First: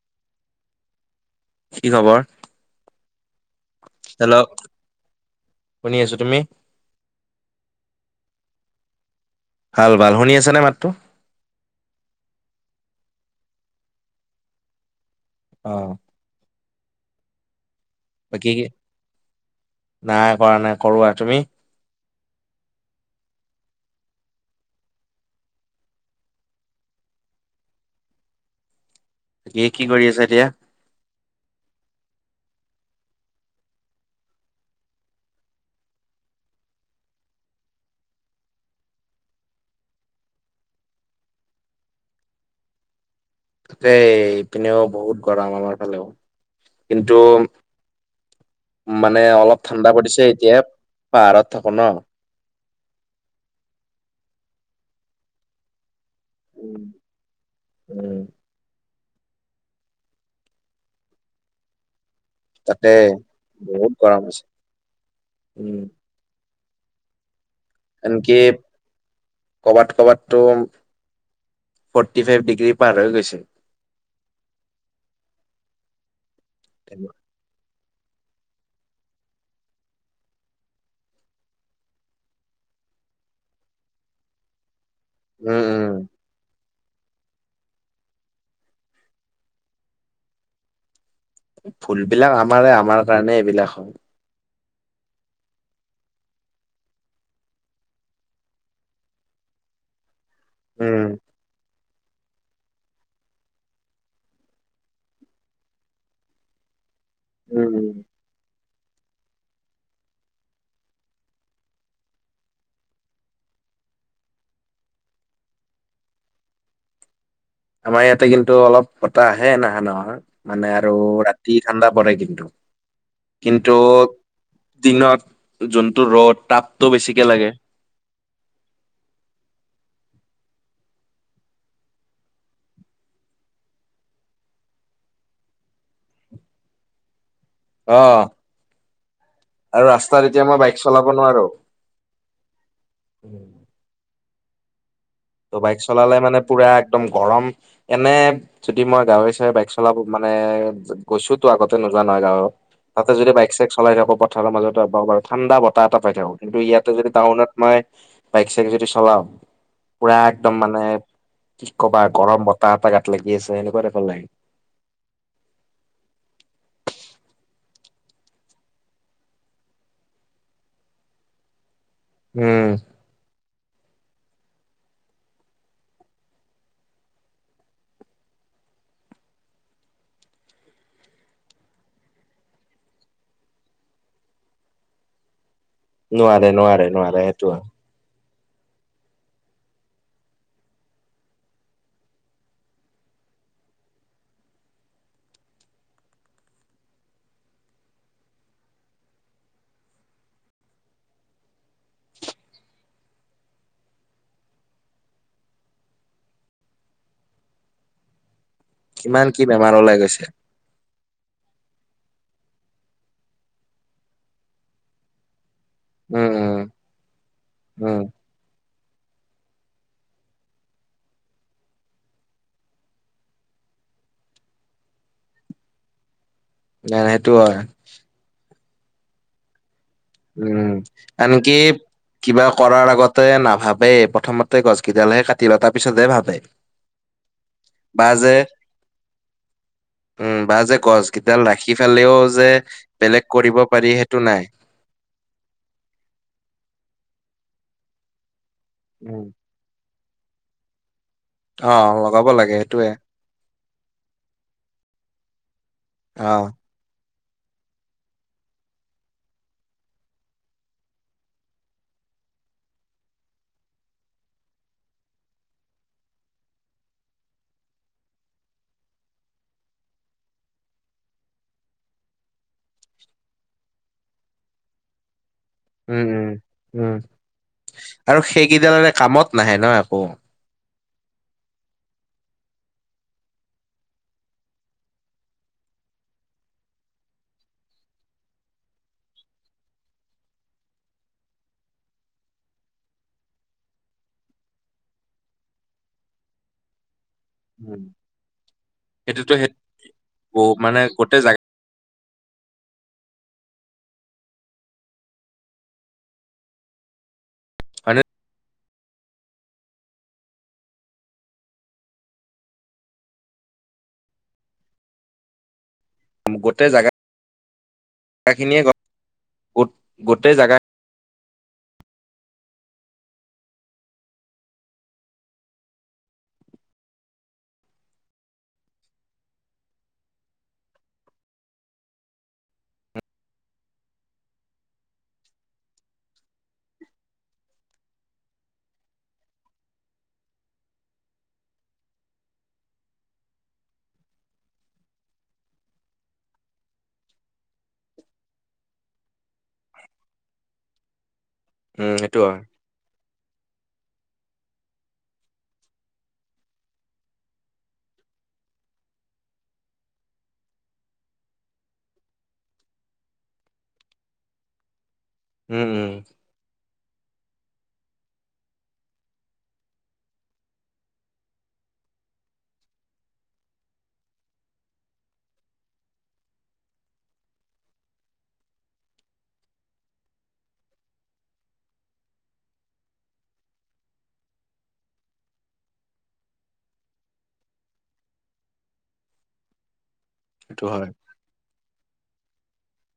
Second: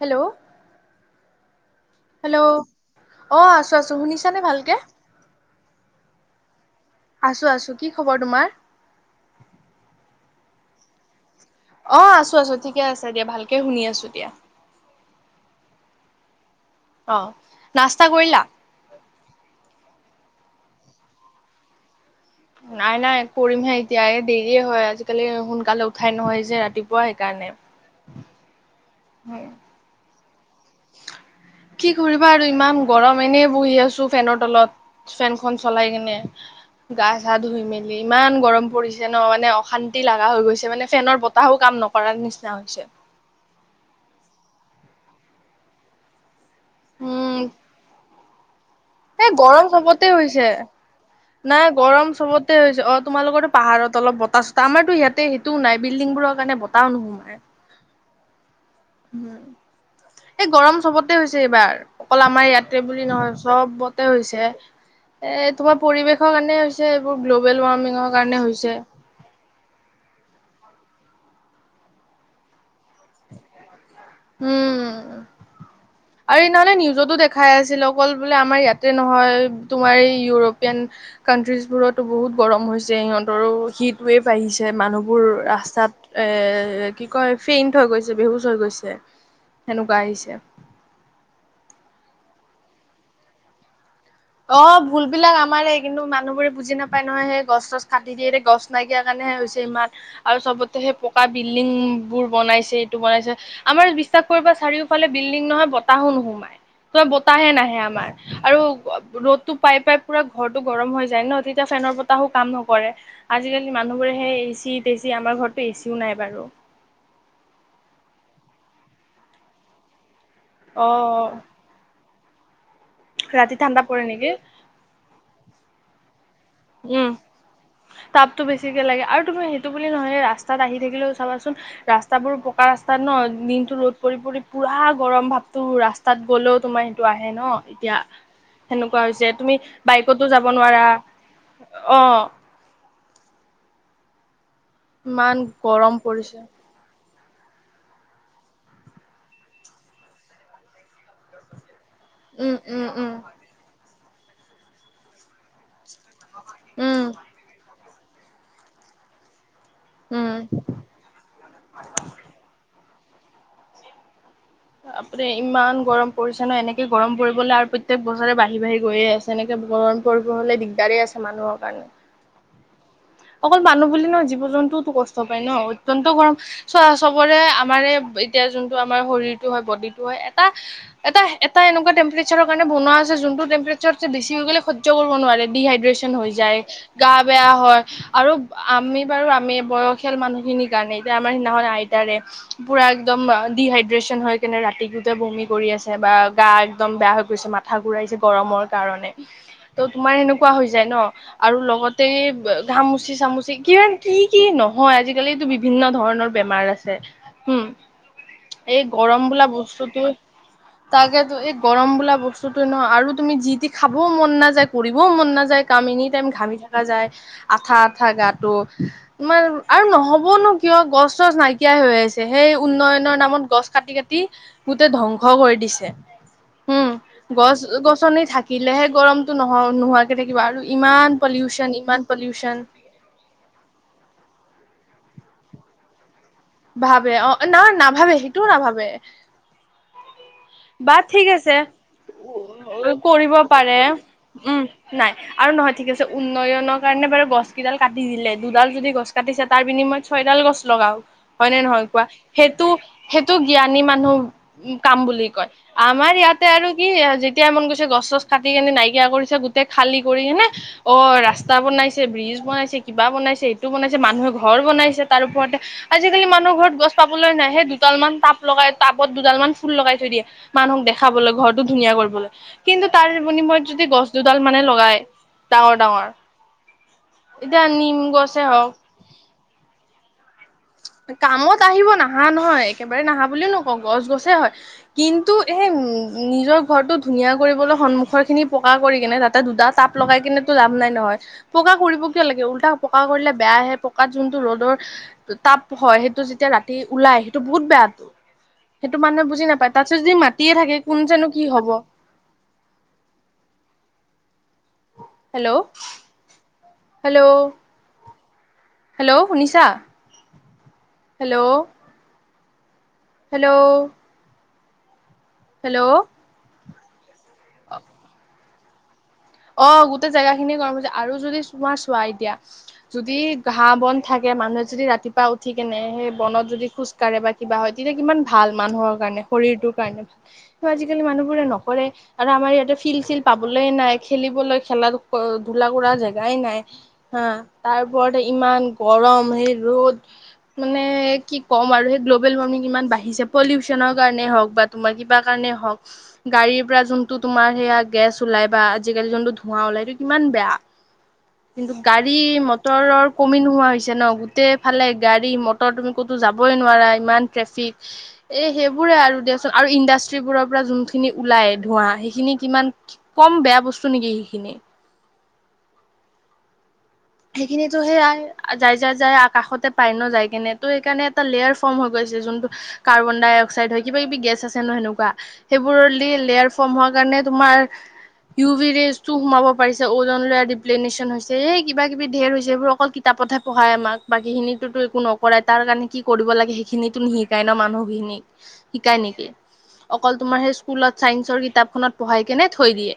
Hello. কি খবৰ hello অ আছো আছো হেল্ল' শুনিছানে ভালকে শুনি আছো তুমি আছো আছো কি খবৰ তোমাৰ ভাল ভাল শুনি আছানে মাতটো অ আছো আছো ঠিকে আছে দিয়া ভালকে শুনি আছো দিয়া আহ অ নাস্তা কৰিলা নাই কৰা নাই কৰোৱা তুমি নাই নাই কৰিমহে এতিয়া দেৰিয়ে হয় আজিকালি সোনকালে উঠাই নহয় যে ৰাতিপুৱা সেইকাৰণে [inaudible] এই কি কৰি আছা এতিয়া কি কৰিবা আৰু ইমান গৰম এনে বহি আছো ফেনৰ তলত ফেনখন চলাই কিনে গা চা ধুই মেলি ইমান গৰম পৰিছে ন মানে অশান্তি লগা হৈ গৈছে মানে ফেনৰ বতাহো কাম নকৰাৰ নিচিনা হৈছে দেই ইপিনেও বহুত গৰম আমাৰ ফালেও কিন্তু উম মানে এই অলপ গৰম ঠাণ্ডা চবতে পৰিছে হৈছে এতিয়া পাহাৰত নাই থাকো ন। গৰম চবতে হৈছে অ তোমালোকতো পাহাৰত অলপ বতাহ চতাহ আমাৰ টো ইয়াতে সেইটোও নাই বিল্ডিং বোৰৰ কাৰণে বতাহোও উম নোসোমায় এই গৰম চবতে হৈছে এইবাৰ অকল আমাৰ ইয়াতে তাতে বুলি নহয় বহুত চবতে গৰম হৈছে এ তোমাৰ উম। পৰিৱেশৰ কাৰণে হৈছে সেইবোৰ লোভ এনকি কবাত কবাতটো ফৰ্টি ফাইভ ডিগ্ৰী পাৰ হৈ গৈছে উম আৰু ইনেহলে নিউজতো দেখাই আছিল অকল বোলে আমাৰ ইয়াতে নহয় তোমাৰ এই ইউৰোপীয়ান কাানট্ৰিজ বোৰতো বহুত গৰম হৈছে সিহঁতৰো সিটোৱে বাঢ়িছে মানুহ বোৰ উম উম ৰাস্তাত কি কয় ফেইণ্ট হৈ গৈছে বেহুজ হৈ গৈছে সেনেকুৱা আহিছে ফুলবিলাক আমাৰে আমাৰ কাৰণে এইবিলাক হয় অ ভুল বিলাক আমাৰে কিন্তু মানুহবোৰে বুজি নাপায় নহয় সেই গছ চছ কাটি দিয়ে গছ নাইকিয়াৰ কাৰণে হে হৈছে ইমান আৰু চবতে সেই উম পকা বিল্ডিং বোৰ বনাইছে এইটো বনাইছে আমাৰ বিশ্বাস কৰিবা চাৰিওফালে বিল্ডিং নহয় বতাহো নোসুমাই ত বতাহে নাহে উম। আমাৰ আৰু ৰ'দ টো পাই পাই পুৰা ঘৰটো গৰম হৈ যায় ন তেতিয়া ফেনৰ বতাহো কাম নকৰে আজিকালি মানুহবোৰে হেই এচি তেচি আমাৰ ঘৰতো এচিও নাই বাৰু [unintelligible] আমাৰ ইয়াতে কিন্তু অলপ বতাহ আহে নহা নহয় মানে আৰু অ', ৰাতি ঠাণ্ডা পৰে কিন্তু ৰাতি কিন্তু ঠাণ্ডা পৰে নেকি দিনত যোনটো ৰ'দ তাপটো উম বেছিকে লাগে তাপতটো বেছিকে লাগে আৰু তুমি সেইটো বুলি নহয় ৰা ৰাস্টাত আহি থাকিলেও চাবাছোন ৰাস্তাবোৰ পকা ৰাস্তাত ন দিনতো ৰদ পৰি পৰি পুৰা গৰম ভাপতো ৰাস্তাত গ'লেও তোমাৰ সেইটো আহে ন এতিয়া অ সেনেকুৱা হৈছে তুমি আৰু ৰাস্তাত বাইকতো এতিয়া যাব মই বাইক নোৱাৰা চলাব অ উম ইমান ত' বাইক গৰম চলালে পৰিছে মানে পুৰা একদম গৰম এনে যদি মই গাৱে চাৱে বাইক চলাব মানে গৈছো তো আগত নোযোৱা নহয় গাঁৱৰ উম উম উম তাতে যদি বাইক চাইক চলাই থাকো পথাৰৰ মাজত বাৰ ঠান্দা এটা এটা পাই থাকো কিন্তু ইয়াতে উম যদি তাউনত মাই বাইক চাইক যদি চলাও পুৰা উম একদম মানে কি কবা গৰম বতাহ এটা গাত লাগি আছে হেনেকুৱা তাইপ লাগে আপুনি ইমান গৰম পৰিছে ন এনেকে গৰম পৰিবলে আৰু প্ৰত্যয়েক বছৰে বাঢ়ি বাঢ়ি গৈয়ে আছে এনেকে। গৰম পৰিব হ'লে দিগদাৰেই আছে, মানুহৰ কাৰণে। উম। অকল মানুহ বুলি ন জীৱ জন্তুওো কষ্ট পায় ন অত্তয়ন্ত গৰম চোৱা চবৰে আমাৰে। এতিয়া যোনটো আমাৰ শৰীৰটো হয় বডি টো হয় এটা এটা এটা এনেকুৱা টেম্পৰেচাৰৰ কাৰণে বনোৱা হয় যে। যোনটো টেম্পচাৰ বেছি হৈ গ'লে সৈয্য কৰিব নোৱাৰি ডিহাইড্ৰেচন হৈ নোৱাৰে যায়, নোৱাৰে গা নোৱাৰে সেইটো বেয়া হয়। আৰু আমি বাৰু আমি বয়সীয়াল মানুহখিনিৰ কাৰণে এতিয়া আমাৰ সিদিনাখন আইতাৰে পোৰা একদম। একদম ডিহাইড্ৰেচন হৈ কেনে ৰাতি গোটে বমি কৰি আছে বা গা একদম বেয়া হৈ গৈছে মাথা ঘূৰাইছে। গৰম কাৰণে ত তোমাৰ সেনেকুৱা হৈ যায় ন আৰু লগতে। ঘামুচি চামুচি কা কি কি নহয় আজিকালিটো বিভিন্ন ধৰণৰ বেমাৰ আছে। উম [unintelligible] এই গৰম কিমান কি বোলা বেমাৰ ওলাই বস্তুতো গৈছে। তাকে। এই গৰম বোলা বস্তুতো ন আৰু তুমি যি কি খাবও মন নাযায়, কৰিবও মন নাযায়। কাম এনি টাইম উম ঘামি উম থকা যায় আঠা উম আঠা গাতটো। তোমাৰ আৰু নহ'ব নো কিয় গছ চছ নাইকিয়া হৈ আছে, সেই উন্নয়নৰ নামত গছ গছ কাটি কাটি গোটেই ধ্বংস কৰি দিছে। উম, নাই সেইটো গছ হয় গছনি থা থাকিলেহে গৰমটো নহ নোহোৱাকৈ থাকিব আৰু উম ইমান আনকি পলিঅউচন ইমান। কিবা পলিউচন কৰাৰ আগতে নাভাবে প্ৰথমতে গছ কেইডালহে কাটি লয়, তাৰ পিছতেহে ভাবে। ভাবে অ' না বা নাভাবে যে সেইটোও নাভাবে। উম যে বা ঠিক গছকেইডাল আছে, ৰাখি ফালেও যে বেলেগ কৰিব পাৰে পাৰি সেইটো নাই। উম, নাই। আৰু নহয় ঠিক আছে, উন্নয়নৰ কাৰণে বাৰু গছ কেইডাল কাটি দিলে দুডাল যদি গছ উম কাটিছে তাৰ বিনিময়ত। ছয়ডাল গছ লগাওক। হয় নে অ নহয় কোৱা, লগাব লাগে সেইটো সেইটোয়ে সেইটো জ্ঞানী মানুহ কাম বুলি কয়। আমাৰ অ ইয়াতে আৰু কি যেতি যেতিয়াই মন গৈছে গছ চছ কাটি কেনে নাইকিয়া কৰিছে গোটেই খালি কৰি কেনে অ' ৰাস্তা বনাইছে ব্ৰিজ। বনাইছে কিবা বনাইছে এইটো বনাইছে মানুহে ঘৰ বনাইছে তাৰ ওপৰতে। আজিকালি মানুহ ঘৰত গছ পাবলৈ নাহে দুটাল মান টাব লগাই টাবত দুডাল মান ফুল লগাই থৈ দিয়ে মানুহক দেখি দেখাবলৈ ঘৰৰতটো ধুনীয়া কৰিবলৈ, কিন্তু তাৰ বিনিময়ত যদি গছ দুডাল মানে লগাই। ডাঙৰ উম, ডাঙৰ উম, উম, এতিয়া নিম আৰু গছে হওক সেইকেইদাল নে কামত নাহে না একো। [inaudible] কামত আহিব নাহা নহয় একেবাৰে নাহা বুলিও নকওঁ গছ গছে হয়। কিন্তু, এই নিজৰ ঘৰটো ধুনীয়া কৰিবলৈ সন্মুখৰ খিনি পকা কৰি কিনে তাতে দুটা তাপ লগাই কিনেটো লাভ নাই ন। হয়, পকা কৰিব কিয় লাগে ওলটা পকা কৰিলে বেয়াহে পকাত যোনটো ৰ'দৰ তাপ হয়, সেইটো যেতিয়া ৰাতি ওলাই আহিল। টো বহুত বেয়াতটো সেইটো মানুহে সেইটোতো বুজি সেই নাপায় তাৰপিছত যদি মাতিয়ে থাকে মানে কোন গোটেই জানো জা কি হ'ব। হেল্ল' হেল্ল' [unintelligible] হেল্ল' শুনিছা হেল্ল' হেল্ল' হেল্ল' গোটেই জাগা জাগা খিনিয়ে গৰম। অ' গোটেই জেগা খিনিয়ে গৰম হৈ যায় আৰু যদি। চোৱা চোৱাৰ দিয়া যদি ঘাঁহ বন থাকে মানুহে যদি ৰাতিপুৱা উঠি কেনে সেই বনত যদি খোজ কাঢ়ে বা কিবা হয় তেতিয়া কিমান ভাল মানুহৰ কাৰণে শৰীৰটোৰ কাৰণে ভাল আজিকালি মানুহবোৰ। নকৰে আৰু আমাৰ ইয়াতে ফিল চিল পাবলৈ নাই। খেলিবলৈ খেলা ধূলা কৰা জেগাই নাই হা তাৰপৰতে ইমান গৰম। গৰম হে ৰ'দ মানে কি কম আৰু গ্ল'বেল ওৱামিং ইমান বাঢ়িছে পলিঅউচন কাৰণে। কাৰণে হক বা তোমাৰ কিবা কাৰণে হক গাড়ীৰ পৰা যোনটো তোমাৰ হেয়া গেছ ওলায় বা। আজিকালি জোনটো ধোঁৱা ওলাইতো কিমান বেয়া। কিন্তু, উম গাড়ী সেইটো হয় মটৰৰ কমি নোহোৱা হৈছে। জান, গোটেই ফালে গাড়ী মটৰ। তুমি ক'তো যাবই নোৱাৰা ইমান ট্ৰেফিক, এই সেইবোৰ। আৰু দিয়াচোন আৰু ইণ্ডাষ্ট্ৰিবোৰৰ পৰা যোনখিনি ওলাই ধোৱা, সেইখিনি কিমান কম বেয়া বস্তু নে। বস্তু নিকি সেইখিনি। উম্ উম্। সেইখিনিতো সেয়াই, যাই যাই যাই আকাশতে পায় ন, যাই কিনে ত সেইকাৰণে এটা লেয়াৰ ফৰ্ম হৈ গৈছে। যোনটো কাৰ্বন ডাই অক্সাইড হয়, কিবা কিবি গেছ আছে ন সেনেকুৱা। সেইবোৰ লেয়াৰ ফৰ্ম হোৱাৰ কাৰণ। নে তোমাৰ ইওভি ৰেইজটো সোমাব পাৰিছে। ওজন লয়াৰ ডিপ্লেছন হৈছে। কিবা কিবি ধেৰ হৈছে এইবোৰ, অকল কিতাপটহে পঢ়াই আমাক। বাকী খিনিটো একো নকৰাই, তাৰ কাৰণে কি কৰিব লাগে। সেইখিনিতো নিশিকাই ন মানুহখিনিক। শিকাই নেকি? অকল তোমাৰ সেই সেইটো হয় স্কুলত, চাইন্সৰ কিতাপখনত পঢ়াই কেনে থৈ দিয়ে।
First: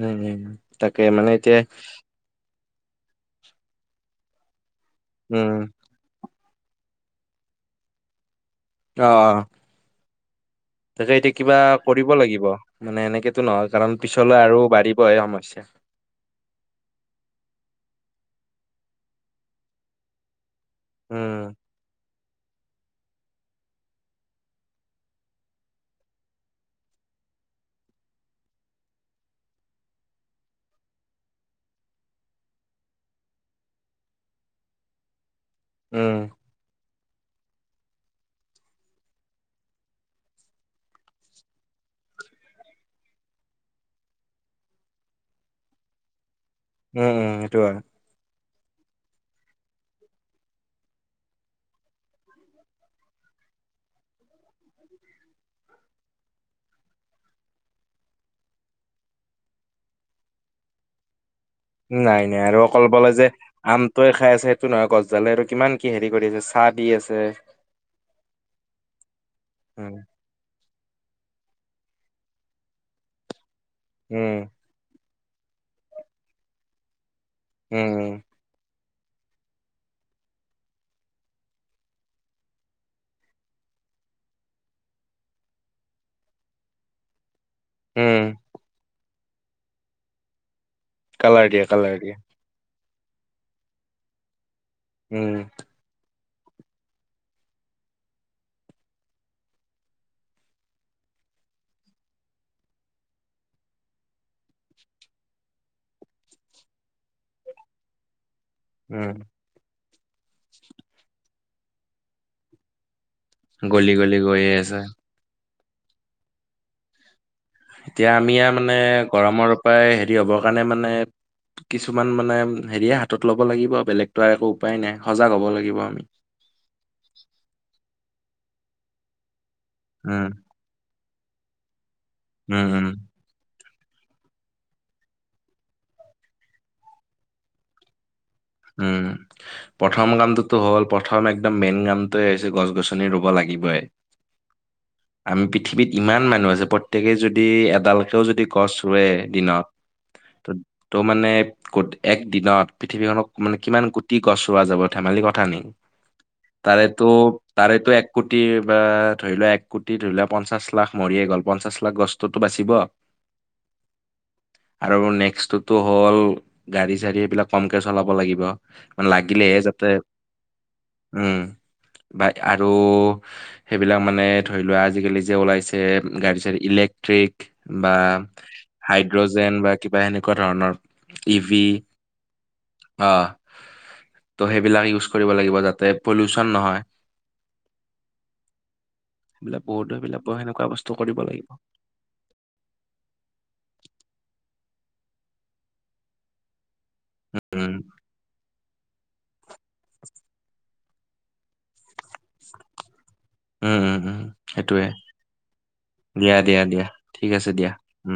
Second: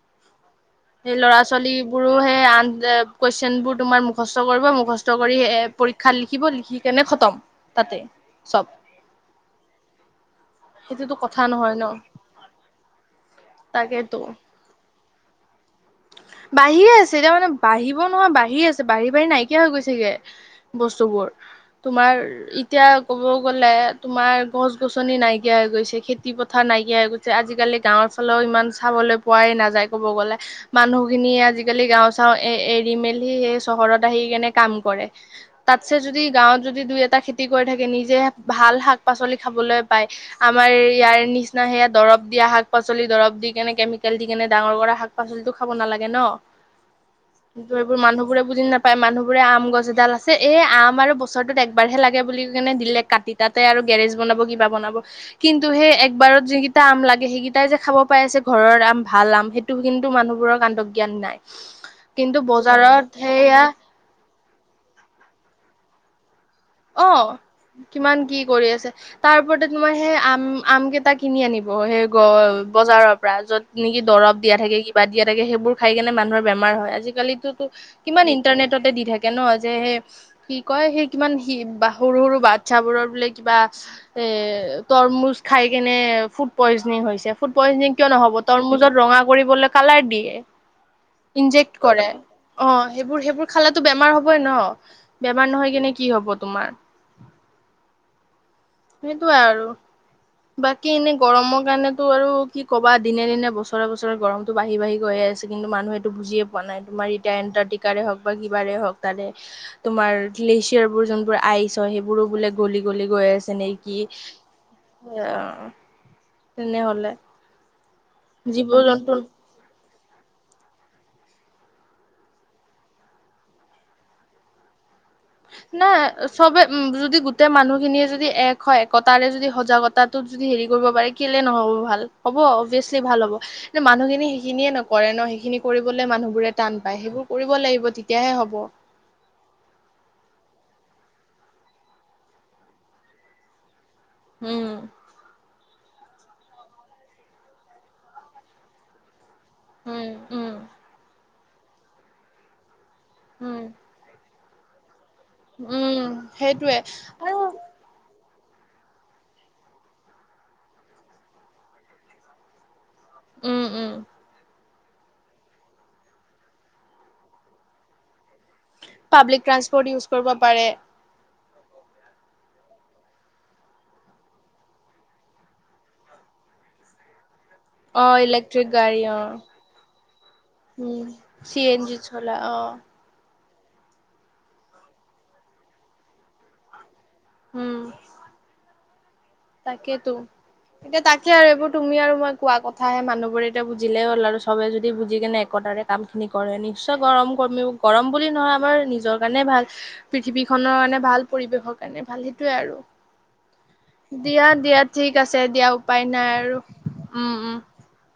উম্ উম্, তাকে সেই মানে ল'ৰা এতিয়া। ছোৱালীবোৰো সেই আন কোৱেচন বোৰ তোমাৰ মুখষ্ট কৰিব, মুখষ্ট কৰি উম পৰীক্ষাত লিখিব। লিখিব, লিখি কেনে খতম। তাতে, চব। অ'। তাকে সেইটোতো এতিয়া কথা কিবা নহয় ন কৰিব লাগিব। মানে এনেকেতো নহয়, কাৰণ তাকেতো পিছলৈ আৰু বাঢ়ি। বহে সমস্যা। বাঢ়িয়ে আছে, এতিয়া মানে বাঢ়িব নহয়। বাঢ়ি আছে, বাঢ়ি বাঢ়ি নাইকিয়া হৈ গৈছেগে। বস্তুবোৰ। উম তোমাৰ। এতিয়া ক'ব গ'লে, তোমাৰ গছ-গছনি নাইকিয়া হৈ গৈছে। খেতি পথাৰ নাইকিয়া হৈ গৈছে। আজি আজিকালি গাঁওৰ ফালেও ইমান চাবলৈ পোৱাই নাযায় ক'ব গ'লে। মানুহ মানুহখিনিয়ে আজিকালি গাওঁ চাওঁ এ এৰি মেলি। সেই চহৰত আহি কেনে কাম কৰে। তাত চে যদি, উম গাঁৱত যদি দুই এটা। খেতি কৰি থাকে, নিজে ভাল শাক-পাচলি খাবলৈ পায়। আমাৰ ইয়াৰ নিচিনা সেয়া দৰৱ। দৰৱ দিয়া শাক পাচলি, দৰৱ দি কেনে কেমিকেল দি কেনে ডাঙৰ কৰা শাক-পাচলিটো খাব নালাগে। ন উম্ উম্, সেইটো কিন্তু হয়। এইবোৰ মানুহবোৰে বুজি নাপায়। মানুহবোৰে আম গছ এডাল আছে, এই আম আৰু বছৰটোত একবাৰহে লাগে বুলি কেনে দিলে কাটি। তাতে আৰু গেৰেজ বনাব, কিবা বনাব, কিন্তু সেই একবাৰত যিকেইটা আম লাগে সেইকেইটাই যে খাব পাই। যে ঘৰৰ আম, ভাল আম, সেইটো কিন্তু মানুহবোৰৰ কাণ্ড। নাই নাই। আৰু অকল বোলে যে সেয়া আমটোয়ে খাই আছে, সেইটো নহয়। গছডালে আৰু কিমান কি হেৰি কৰি আছে। চাহ দি আছে অ', কিমান কি কৰি আছে। তাৰ ওপৰতে তোমাৰ উম সেই আম। আম কেইটা কিনি আনিব, সেই গ বজাৰৰ পৰা। য'ত নেকি দৰব উম দিয়া থাকে। কি বা দিয়া থাকে। সেইবোৰ খাই কেনে মানুহৰ বেমাৰ হয়। আজিকালিতোতো উম উম কিমান ইন্টাৰনেট। টতে দি থাকে ন? যে সেই কি কয়, সেই কিমান। কি বা সৰু সৰু বাচ্ছাবোৰৰ বোলে কিবা, এ তৰমুজ খাই কেনে। পয়জনিং হৈছে। ফুড পয়জনিং কিয় উম নহ'ব? তৰমুজত ৰঙা কৰিবলৈ কালাৰ দিয়ে। কালাৰ দিয়ে ইন্জেক্ট কালাৰ কৰে। দিয়ে অ'। সেইবোৰ, সেইবোৰ খালেতো বেমাৰ হ'বই ন? উম বেমাৰ নহয় কেনে কি হ'ব? তোমাৰ। সেইটোয়ে আৰু। বাকী এনে গৰমৰ কাৰণেতো আৰু কি ক'বা। দিনে দিনে, বছৰে বছৰে, গৰমতটো বাঢ়ি বাঢ়ি গৈ আছে। আছে, কিন্তু মানুহে এইটো বুজিয়ে পোৱা নাই। তোমাৰ এতিয়া এণ্টাৰ্কটিকাৰে হওঁক। বা কিবাৰে হওঁক, উম তাৰে তোমাৰ গ্লেচিয়াৰ বোৰ যোনবোৰ আইচ হয়। সেইবোৰো বোলে গলি গলি। গৈ আছে গলি নেকি! গলি গৈয়ে আছে তেনেহ'লে। এতিয়া আমি আৰু জীৱ মানে, জন্তু গৰমৰ পৰাই। হেৰি হ'বৰ কাৰণে মানে, কিছুমান মানে, হেৰিয়ে হাতত ল'ব লাগিব। বেলেগতো আৰু একো উপায় নাই। সজাগ হ'ব লাগিব আমি। উম্, যদি গোটেই মানুহ খিনিয়ে যদি এক হয়, একতাৰে যদি সজাগতাটোত উম, যদি হেৰি কৰিব পাৰে। কেলে নহ'ব ভাল? হ'ব উম, উম। অবিয়েচলি ভাল হ'ব। মানুহখিনি সেইখিনিয়ে নকৰে ন? সেইখিনি কৰিবলৈ মানুহবোৰে টান পায়। সেইবোৰ কৰিব লাগিব তেতিয়া। উম্। প্ৰথম কামটো। টো হ'ল - প্ৰথম একদম মেইন কামটোৱে হৈছে, গছ-গছনি ৰুব লাগিবই। উম আমি পৃথিৱীত ইমান মানুহ আছে, প্ৰত্যেকেই যদি এডালকেও যদি গছ ৰুৱে দিনত, উম উম ত' মানে ক'ত এক দিনত, পৃথিৱীখনক মানে উম কিমান কোটি গছ ৰুৱা যাব, ধেমালিৰ কথা নেকি? উম, সেইটোৱে তাৰেতো আৰু তাৰেতো এক কোটিৰ বা ধৰি লোৱা এক কোটি ধৰি লোৱা পঞ্চাশ লাখ মৰিয়ে গ'ল, পঞ্চাশ লাখ গছটোতো বাচিব। উম উম। আৰু নেক্সতোতো হ'ল, গাড়ী- চাৰি এইবিলাক কমকে চলাব লাগিব। পাব্লিক লাগিলে ট্ৰান্সপৰ্ট যাতে, ইউজ কৰিব পাৰে উম। বা আৰু, সেইবিলাক মানে ধৰি লোৱা, আজিকালি যে ওলাইছে গাড়ী চাৰি ইলেকট্ৰিক বা, অ ইলেক্ট্ৰিক গাড়ী অ হাইড্ৰজেন বা কিবা এনেকুৱা ধৰণৰ, ই ভি অঁহ। অ ত' সেইবিলাক ইউজ কৰিব লাগিব, যাতে পলিউচন নহয়। উম। তাকেতো। এইবিলাক [unintelligible] এতিয়া তাকে আৰু এইবোৰ তুমি আৰু মই কোৱা কথাাহে। মানুহবোৰে এতিয়া বুজিলেই হ'ল আৰু চবে য বুজি কেনে একতাৰে কাম খিনি কৰে, নিশ্চয় গৰম কমিব, উম গৰম বুলি নহয় আমাৰ নিজৰ কাৰণেই ভাল। পৃথিৱীখনৰ কাৰণে ভাল, পৰিৱেশৰ কাৰণে ভাল, সেইটোৱেই আৰু। উম, উম, উম, দিয়া দিয়া, সেইটোয়ে ঠিক আছে দিয়া, উপায় নাই দিয়া, আৰু। দিয়া, দিয়া ঠিক উম আছে উম। দিয়া। উম।